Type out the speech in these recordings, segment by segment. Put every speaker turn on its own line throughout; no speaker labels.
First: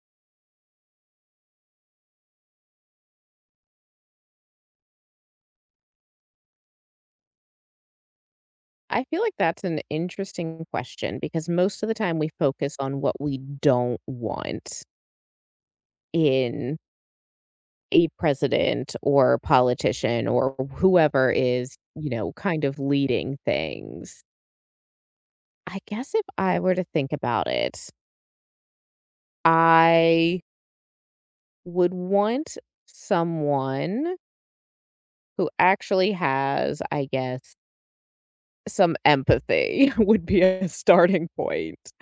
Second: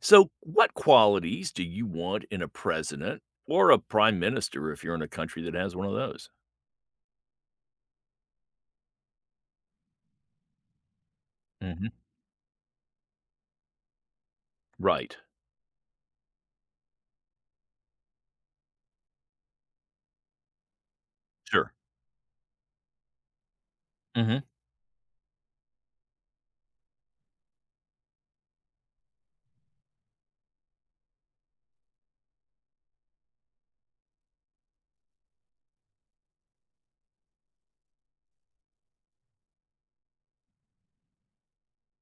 So, what qualities do you want in a president or a prime minister if you're in a country that has one of those?
I feel like that's an interesting question because most of
hmm
the time we focus on what we don't want
Right.
in a president or politician or whoever
Sure.
is, you know, kind of leading things.
hmm
I guess if I were to think about it, I would want someone who actually has, I guess, some empathy would be a starting point,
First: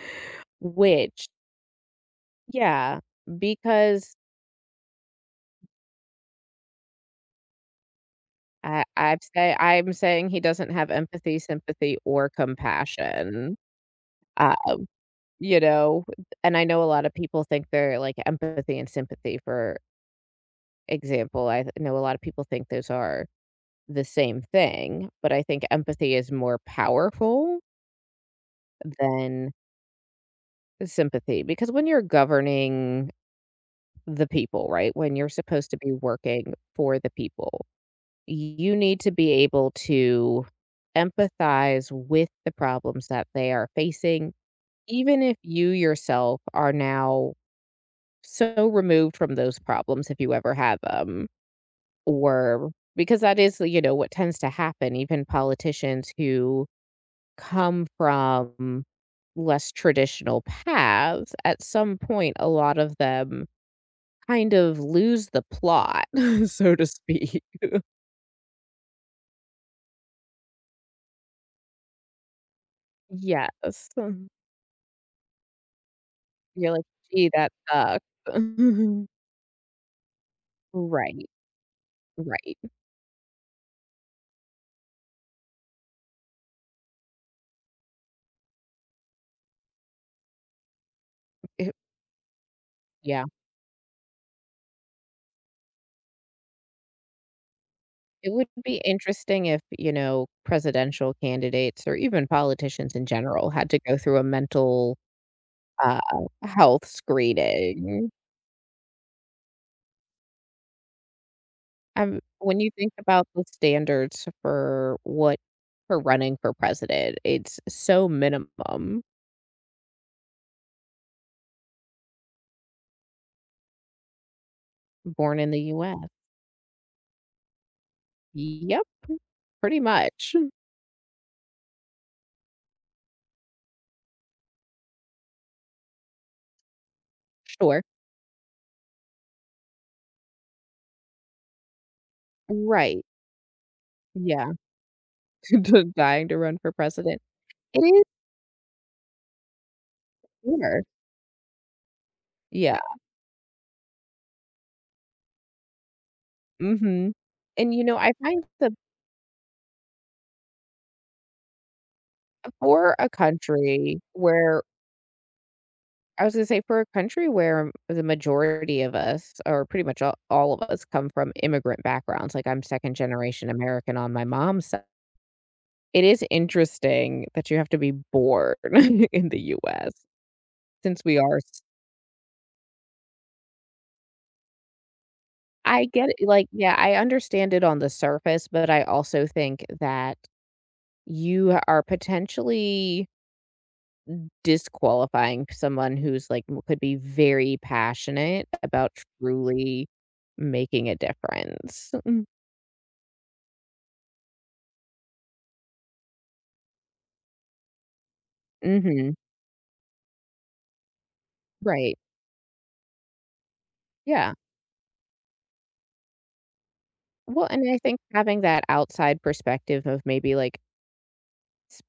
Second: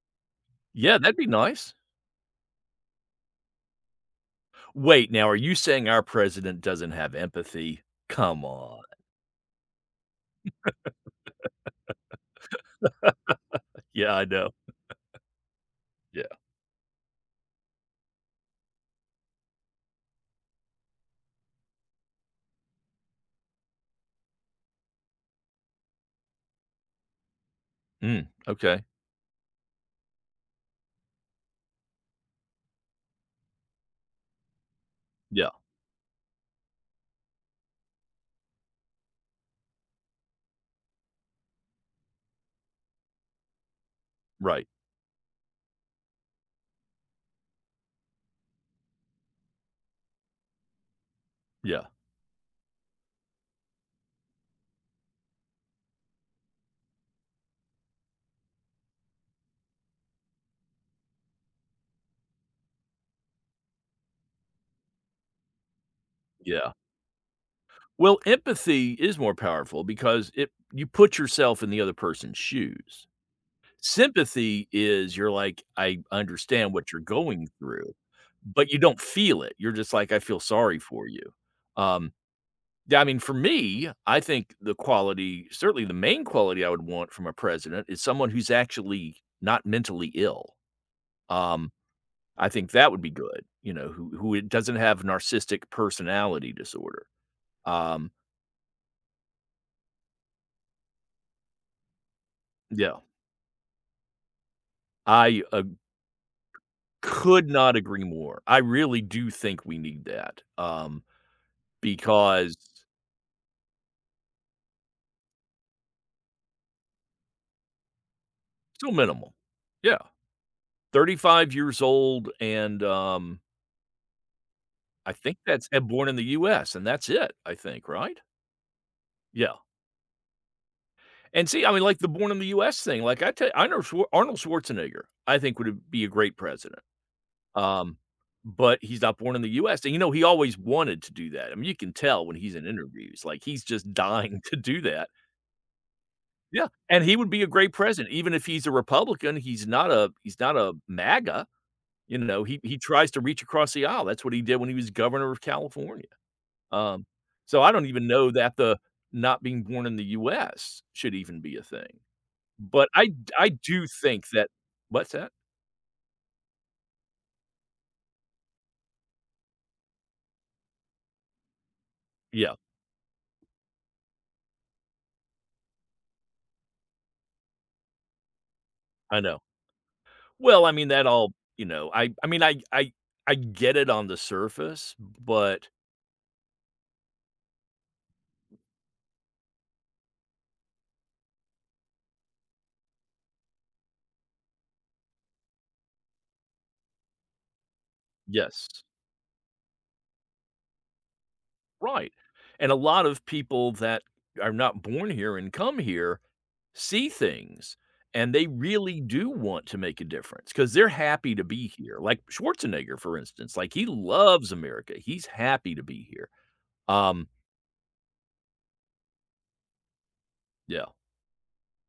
Yeah, that'd
which,
be nice.
yeah, because
Wait, now are you saying our president doesn't have empathy? Come
I
on.
I'd say I'm saying he doesn't have empathy, sympathy, or compassion,
Yeah, I know.
uh, you know,
Yeah.
and I know a lot of people think they're, like, empathy and sympathy, for example, know a lot of people think those are the same thing, but I think empathy is more powerful
Mm, okay.
than sympathy, because when you're governing the people, right, when you're
Yeah.
supposed to be working for the people. You need to be able to empathize with the problems that they are facing,
Right.
even if you yourself are now so removed from those problems, if you ever had them,
Yeah.
or because that is, you know, what tends to happen. Even politicians who come from less traditional paths, at some point, a lot of them kind of lose the plot,
Yeah.
so to speak.
Well, empathy is more powerful because it you put yourself in the other person's shoes.
Yes.
Sympathy is you're like, "I
You're
understand
like,
what you're
"Gee,
going
that
through,"
sucks."
but you don't feel it. You're just like, "I feel sorry for
Right,
you." Um,
right.
yeah, I mean, for me, I think the quality, certainly the main quality I would want from a president is someone who's actually not mentally ill. Um,
It
I think that would be
yeah.
good, you know, who it doesn't have narcissistic personality disorder. Um,
It would be interesting if, you know, presidential candidates or even politicians
yeah,
in general had to go through a mental,
I
uh, health
could not agree
screening.
more. I really do think we need that, because
When you think about the standards for what for running for president, it's so
still
minimum.
minimal. Yeah, 35 years old, and, I think
Born in the
that's and
US.
born in the US, and that's it, I think, right?
Yep.
Yeah,
Pretty much.
and see, I mean, like, the born in the US thing, like, I know Schwar Arnold Schwarzenegger, I think would be a great president,
Sure.
um, but he's not born in the US, and, you know, he always wanted to do that. I mean, you can tell when he's in
Right.
interviews, like, he's just dying
Yeah.
to do that.
Dying to run
Yeah,
for
and he
president.
would be a great
It is.
president, even if he's a Republican, he's not a
Sure.
MAGA. You know, he
Yeah.
tries to reach across the aisle. That's what he did when he was governor of California. Um,
Mhm.
so I
And, you
don't
know,
even
I
know
find
that
the
the not being born in the US should even be a thing. But
for
I
a
d I do
country
think that
where
what's that?
I was gonna say for a country where the majority of us, or pretty much all of us, come from immigrant backgrounds, like,
Yeah,
I'm second generation American on my mom's side, it is interesting that you have to be born
I
in the
know.
US
Well, I mean,
since
that
we
all
are s.
you know, I mean, I get it on the surface, but
I get it, like, yeah, I understand it on the surface, but I also think that you are potentially disqualifying someone who's, like, m could be very passionate
yes,
about truly making a difference.
right.
Mm
And a lot of people that are not born here and come here see things and they really
mhm.
do want to make a difference because they're happy to be here.
Right.
Like Schwarzenegger, for instance, like he
Yeah.
loves America. He's happy to be here. Um,
Well, and I think having that outside perspective of maybe, like,
yeah,
s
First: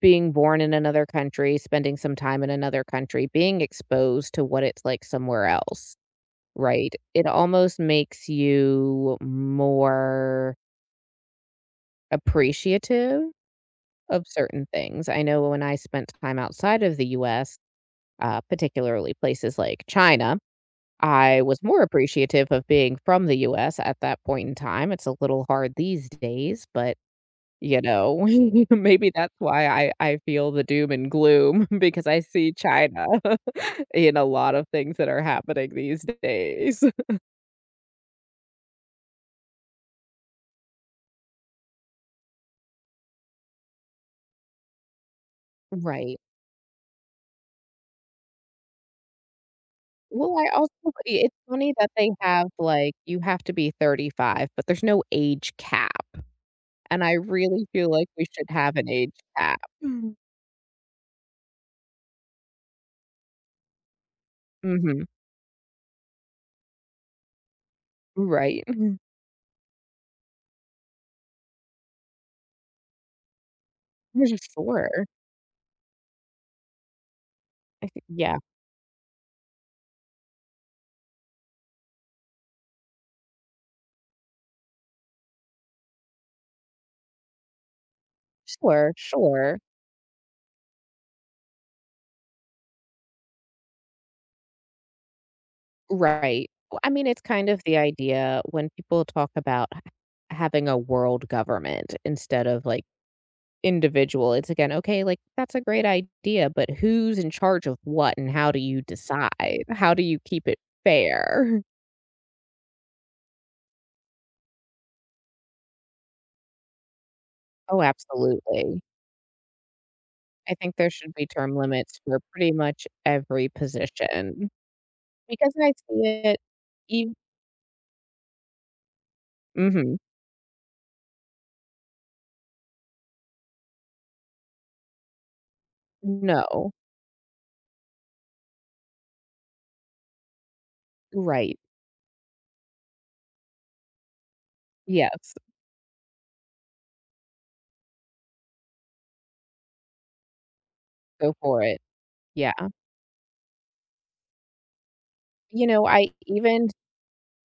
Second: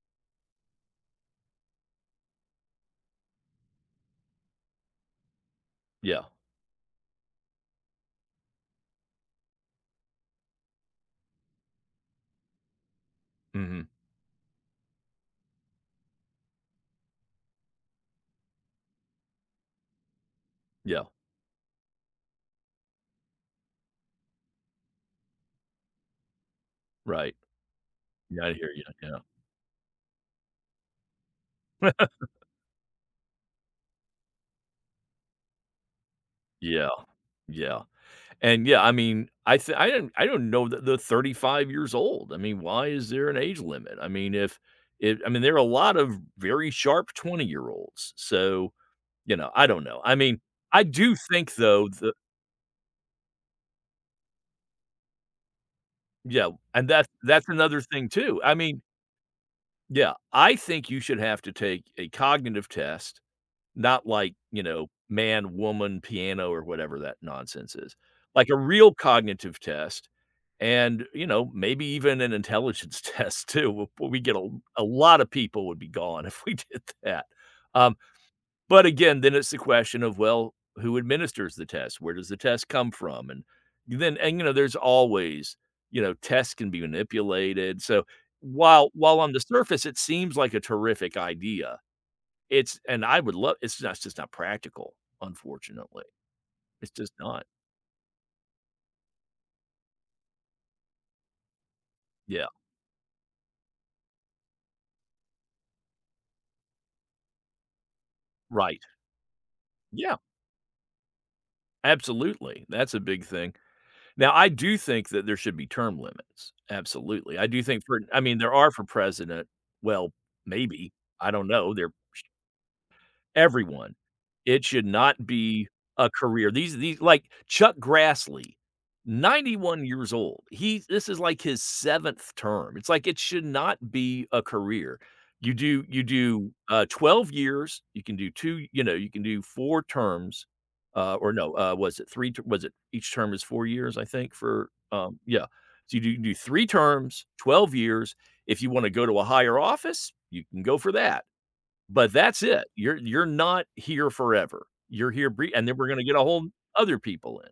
being born in another country, spending some time in another country, being exposed to what it's like somewhere else,
yeah,
right? It almost makes you more appreciative
hmm
of certain things. I know when I spent time outside of the US, particularly places like China.
yeah,
I was more appreciative of being from the US at that point in time. It's a little hard these days, but
right.
you know,
Yeah, I hear you.
maybe
Yeah,
that's why I feel the doom and gloom because I see China in a lot of things that are happening these days.
yeah, yeah. And yeah, I mean, I don't know that they're 35 years old. I mean, why is there an age limit? I mean, if it, I mean, there are a lot
Right.
of very sharp 20-year-olds. So, you know, I don't know. I
Well,
mean,
I also
I do
it's
think
funny
though,
that they have like you have to be 35, but there's no age cap.
yeah, and
And
that's
I really
another
feel like
thing
we
too.
should
I
have
mean,
an age cap.
yeah, I think you should have to take a cognitive test, not like, you know,
Mhm.
man, woman, piano, or whatever that nonsense is. Like a
Right.
real
Mhm.
cognitive test and, you know, maybe even an intelligence test too. We get a
Sure.
lot of people would be gone if we did that.
I
Um
thi yeah.
but again, then it's the question of, well, who administers the test? Where does the test come from? And then and, you know, tests can be manipulated. So
Sure,
while on the
sure.
surface it seems like a terrific idea, it's and I would love, it's just not practical, unfortunately.
Right. Well, I
It's
mean,
just
it's
not.
kind of the idea when people talk about h having a world government instead
Yeah,
of, like, individual, it's again, okay, like, that's a great idea, but who's in charge of what, and how do
right.
you decide? How do
Yeah,
you keep it fair?
absolutely. That's a big thing. Now, I do think that there should be term limits. Absolutely. I do
Oh,
think for, I mean, there are
absolutely.
for president, well,
I think there
maybe.
should be
I don't
term
know. There
limits for pretty much every
everyone.
position
It should not
because I
be a
see it
career. These
ev.
like Chuck Grassley, 91
Mhm.
years old. He this is like his 7th term. It's like it should not be a career. You do,
No.
12 years, you can do 2, you know, you can do 4 terms, or no,
Right.
was it 3 ter was it each term is 4 years, I think, for,
Yes,
yeah. So you do 3 terms, 12 years. If you wanna go to a higher office, you can go for that.
go for it.
But that's
Yeah.
it. You're not here forever. You're here brie
You
and then
know,
we're gonna
I
get a whole
even
other people in.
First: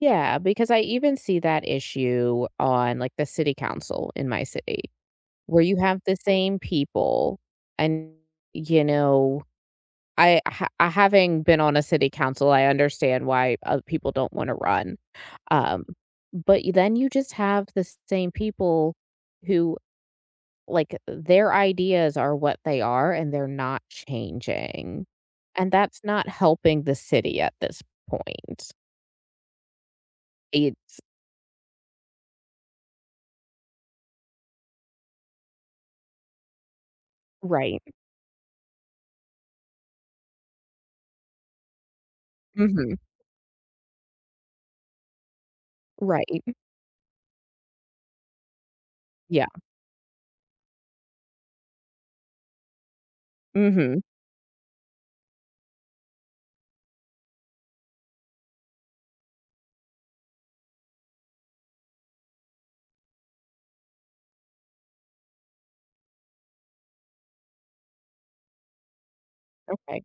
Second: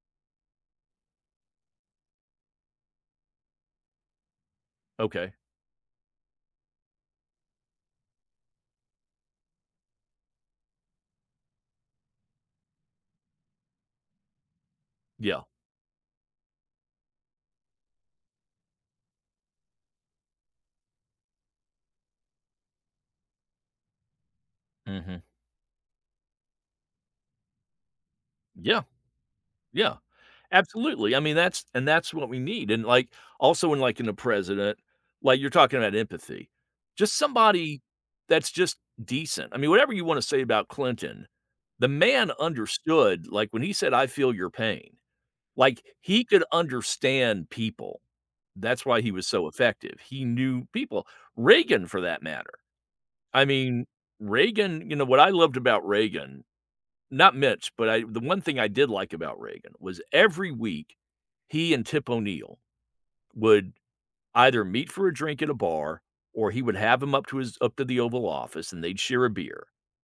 yeah, because I even see that issue on, like, the city council in my city,
Okay.
where you have the same people and, you know, I having been on a city council, I understand why other people don't wanna run,
Yeah.
um, but y- then you just have the same people who like, their ideas are what they are, and they're not changing,
Mhm.
and that's not helping the city at this point.
Yeah, yeah.
It's
Absolutely. I mean, that's and that's what we need. And, like, also in, like, in the president, like, you're talking about empathy. Just somebody
Right.
that's just decent. I mean, whatever you wanna say about Clinton, the man
Mhm.
understood, like, when he said, "I feel your pain," like, he
Right.
could understand people. That's why he was
Yeah.
so effective. He knew people. Reagan, for that matter. I mean,
Mhm.
Reagan, you know, what I loved about Reagan, not mitch but I the one thing I did like about Reagan was every week, he and Tip O'Neill would either meet for a drink at a bar, or he would have him up to the Oval Office, and they'd share a beer.
Okay.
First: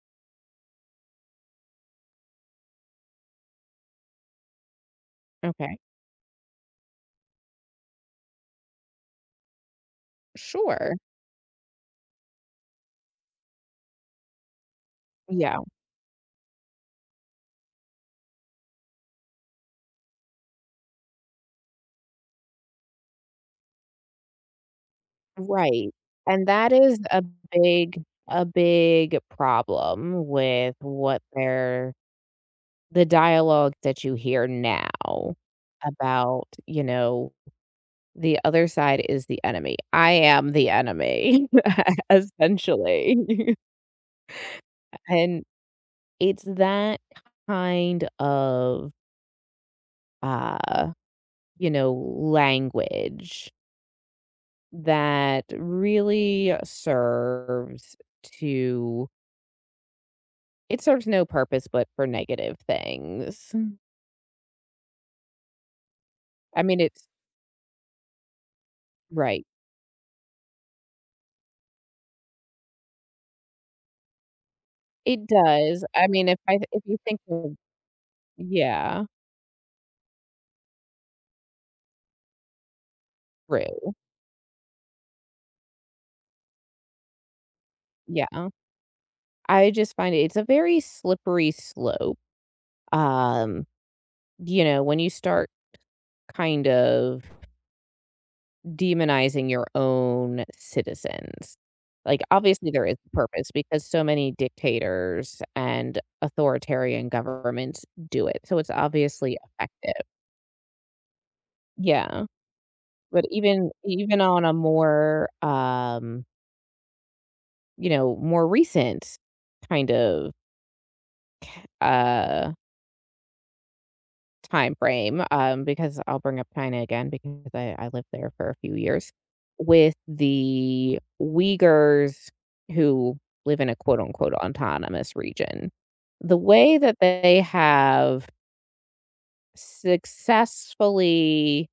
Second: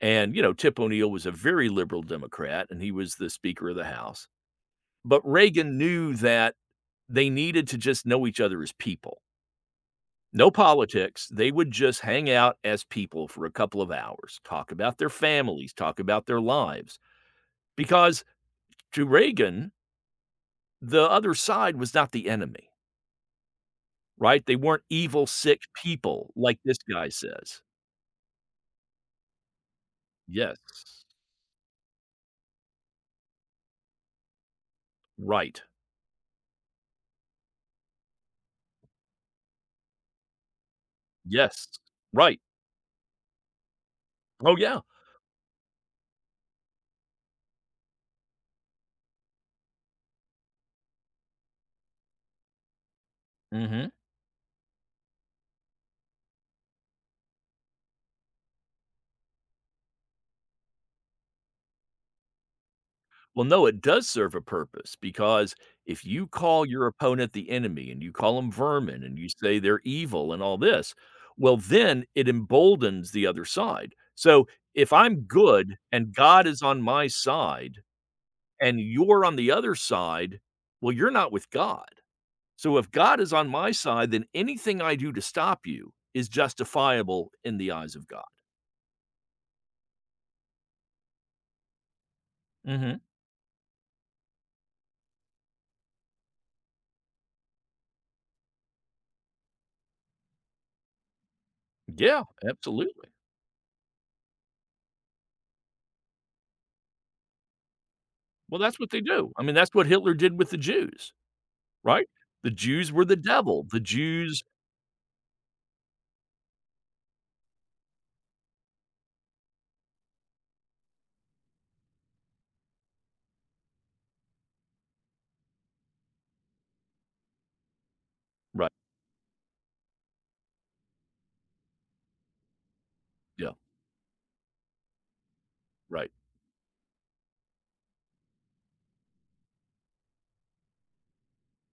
And, you know, Tip O'Neill was a very liberal Democrat, and he was the Speaker of the House. But Reagan
Okay.
knew that they needed to just know each other as people. No
Sure.
politics. They would just hang out as people for a couple of hours, talk about their
Yeah.
families, talk about their lives. Because to Reagan, the other side was not the enemy, right? They weren't evil, sick
Right.
people
And
like
that
this
is
guy says.
big a big problem with
Yes.
what they're the dialogue that you hear now
Right.
about, you know. The other side is the enemy. I am the enemy,
Yes. Right.
essentially.
Oh, yeah.
And it's that kind of, uh, you know, language
Mhm.
that really serves to it serves no purpose but for negative
Well,
things.
no, it does serve a purpose because if you
I
call
mean,
your
it's
opponent the enemy and you call them vermin and you
right.
say they're evil and all this, well, then it emboldens the other side. So if I'm
It
good
does. I
and
mean, if
God
I
is on
if you
my
think of
side and
yeah,
you're on the other side, well, you're not with God. So if God is on my
rude,
side, then anything I do to stop you is justifiable in the eyes of God.
yeah. I just find it it's a very slippery slope.
Mhm.
Um, you know, when you start kind of demonizing your own citizens. Like,
Yeah,
obviously, there is
absolutely.
a purpose because so many dictators and authoritarian governments do it. So
Well,
it's
that's what they do.
obviously
I mean, that's what
effective.
Hitler did with the Jews. Right?
Yeah.
The Jews were the
But
devil.
even
The
even
Jews
on a more, you know, more recent kind of, uh time frame, because I'll bring up China again because I lived there for a
right,
few years with the Uyghurs who
yeah,
live in a quote unquote autonomous region.
right.
The way that they have successfully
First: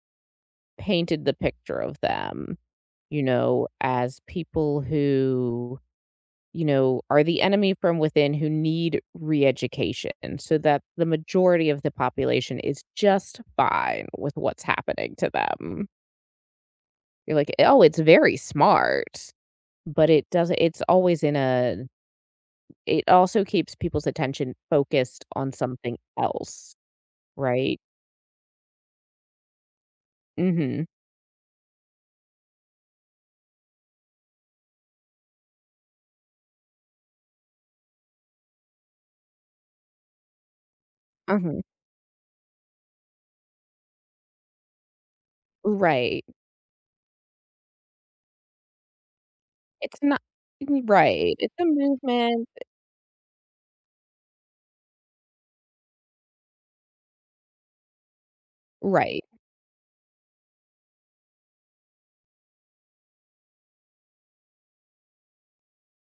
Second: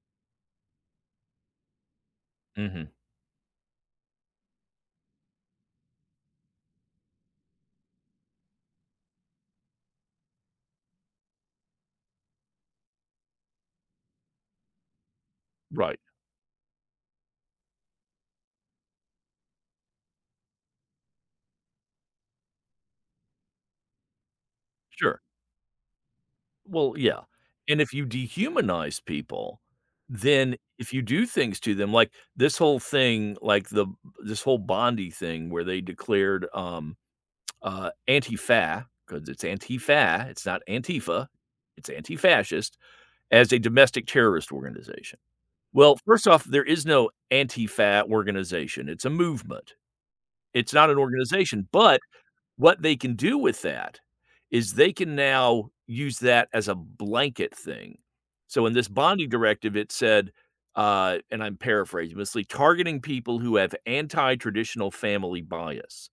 painted the picture of them,
Mhm.
you know, as people who you know, are the enemy from within who need re-education so that the majority of the population is just fine with what's happening to them.
Right,
You're like, oh, it's very smart, but it doesn't, it's always in a, it also keeps people's attention
sure.
focused on something else,
Well, yeah,
right?
and if you dehumanize people, then
Mm hmm.
if you do things to them, like this whole thing, like the this whole Bondi thing where they declared, anti-fa, because it's anti-fa, it's not Antifa,
Mm hmm.
it's anti-fascist, as a domestic terrorist organization. Well,
Right.
first off, there is no anti-fa organization, it's a movement.
It's not,
It's
mm,
not an
right. It's a
organization, but
movement,
what they can do with that is they can now use that as a blanket thing. So in this
right.
bonding directive, it said, and I'm paraphrasing, mostly targeting people who have anti-traditional family bias,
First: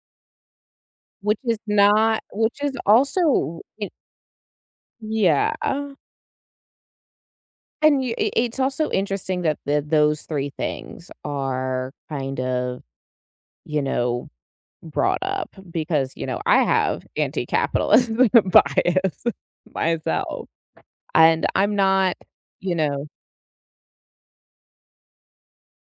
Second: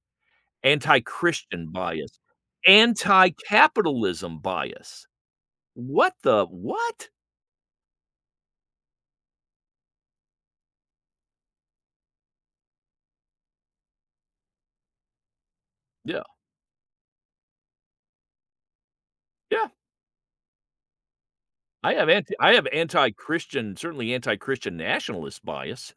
Which is
anti-Christian bias,
not, which is also, it-
anti-capitalism bias.
yeah.
What the what?
And you I it's also interesting that the those 3 things are kind of, you know, brought up because,
Yeah,
you know, I have anti-capitalist bias
yeah.
myself, and I'm not,
I have
you know
anti-Christian, certainly anti-Christian nationalist bias.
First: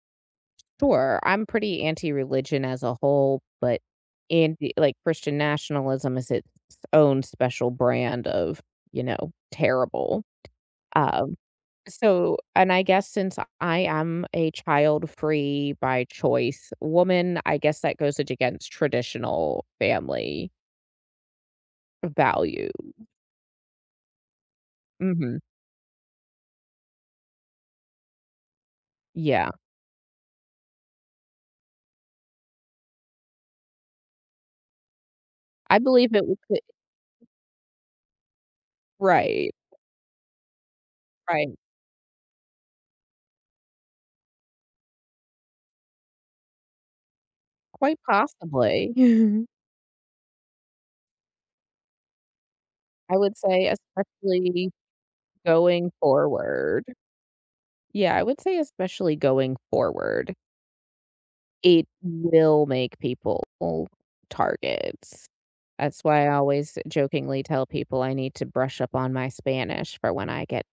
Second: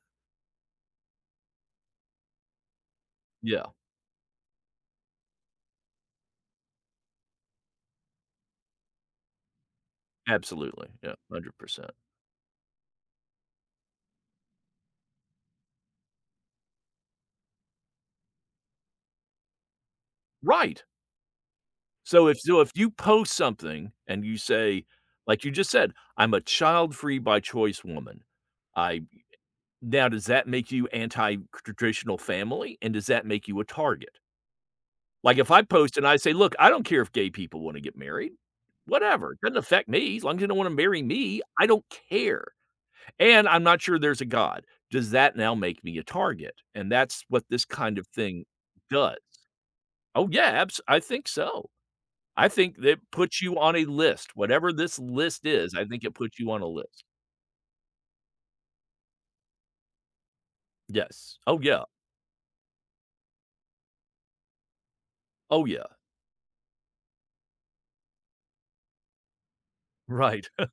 sure, I'm pretty anti-religion as a whole,
Yeah,
but anti like, Christian nationalism is its own special brand of, you know, terrible,
absolutely. Yeah,
um.
100%.
So, and I guess since I am a child-free by choice woman, I guess that goes against traditional family
Right. So if so
value.
if you post something and you say,
Mhm.
like you just said, "I'm a child-free by choice woman." I
Yeah.
now does that make you anti-traditional family, and does that make you a target? Like, if I
I
post and
believe
I
it
say,
would
"Look,
fit.
I don't care if gay people wanna get married. Whatever, it
Right,
doesn't affect me, as long as you don't wanna marry me,
right.
I don't care, and I'm not sure there's a God." Does that now make me a target? And that's what this kind
Quite
of thing
possibly.
does. Oh, yeah, abs I think so. I think that
I would
puts you
say
on a list.
especially
Whatever this list is, I
going
think it puts you on a
forward.
list.
Yeah, I would say especially going forward.
Yes. Oh, yeah.
It will make people targets.
Oh, yeah.
That's why I always jokingly tell people I need to brush up on my Spanish for when I
Right.
get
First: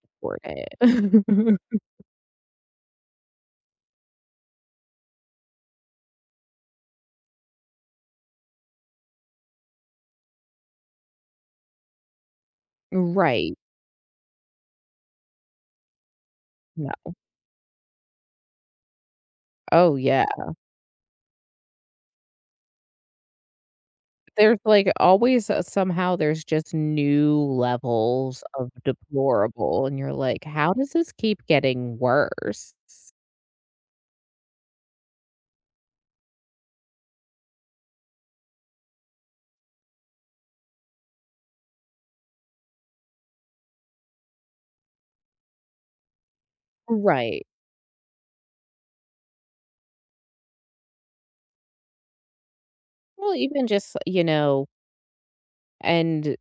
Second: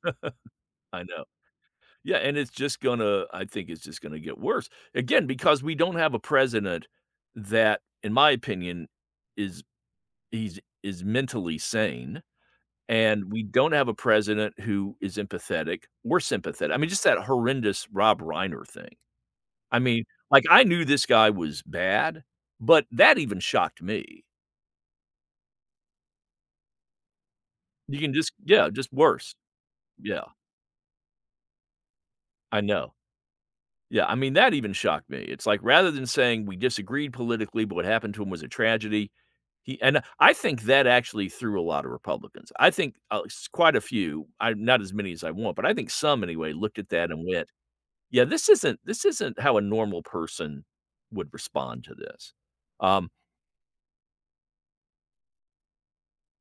I know.
deported.
Yeah, and it's just gonna, I think it's just gonna get worse. Again, because we don't have a president that, in my opinion, is is mentally sane, and we
Right.
don't have a president who is empathetic or sympathetic. I mean, just
Yeah.
that horrendous Rob Reiner thing. I
Oh,
mean,
yeah.
like, I knew this guy was bad, but that even shocked me.
There's, like, always, somehow there's just new
You can just
levels
yeah,
of
just worse.
deplorable, and you're
Yeah,
like, "How does this keep getting
I
worse?"
know. Yeah, I mean, that even shocked me. It's like, rather than saying we disagreed politically, but what happened to him was a tragedy, he and I think that actually threw a lot of Republicans. I think, s quite a few, I not as many as I want, but I think some anyway looked at that and
Right.
went, "Yeah, this isn't how a normal person would respond to this." Um,
Well, even just, you know and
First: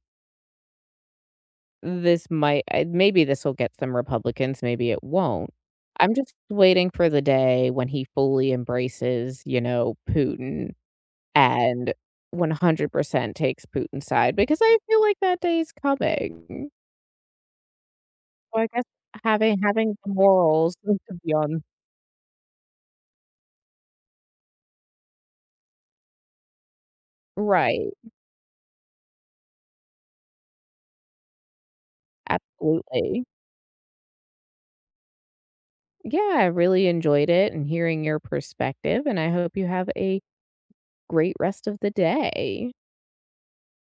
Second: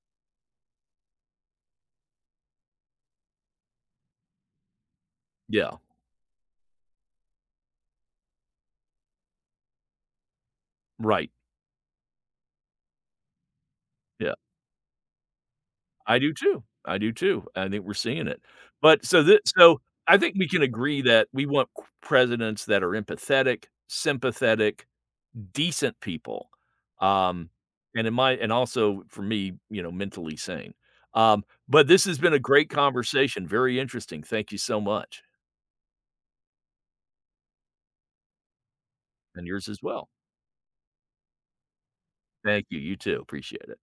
this might I maybe this will get some Republicans, maybe it won't.
yeah,
I'm just waiting for the day when he fully embraces, you know, Putin
right,
and 100% takes Putin's
yeah.
side because I feel like that day is
I do too.
coming.
I do too. I think we're seeing it.
So I guess
But so that
having
so
having the
I think we can
morals to
agree that
be
we
on
want q presidents that are empathetic, sympathetic, decent people, um,
right,
and in my and also for me, you know, mentally sane. But this has been a great
absolutely.
conversation, very interesting. Thank you so much,
Yeah, I really enjoyed it and hearing your perspective, and I
and
hope you
yours as
have
well.
a great rest of the
Thank
day.
you. You too. Appreciate it.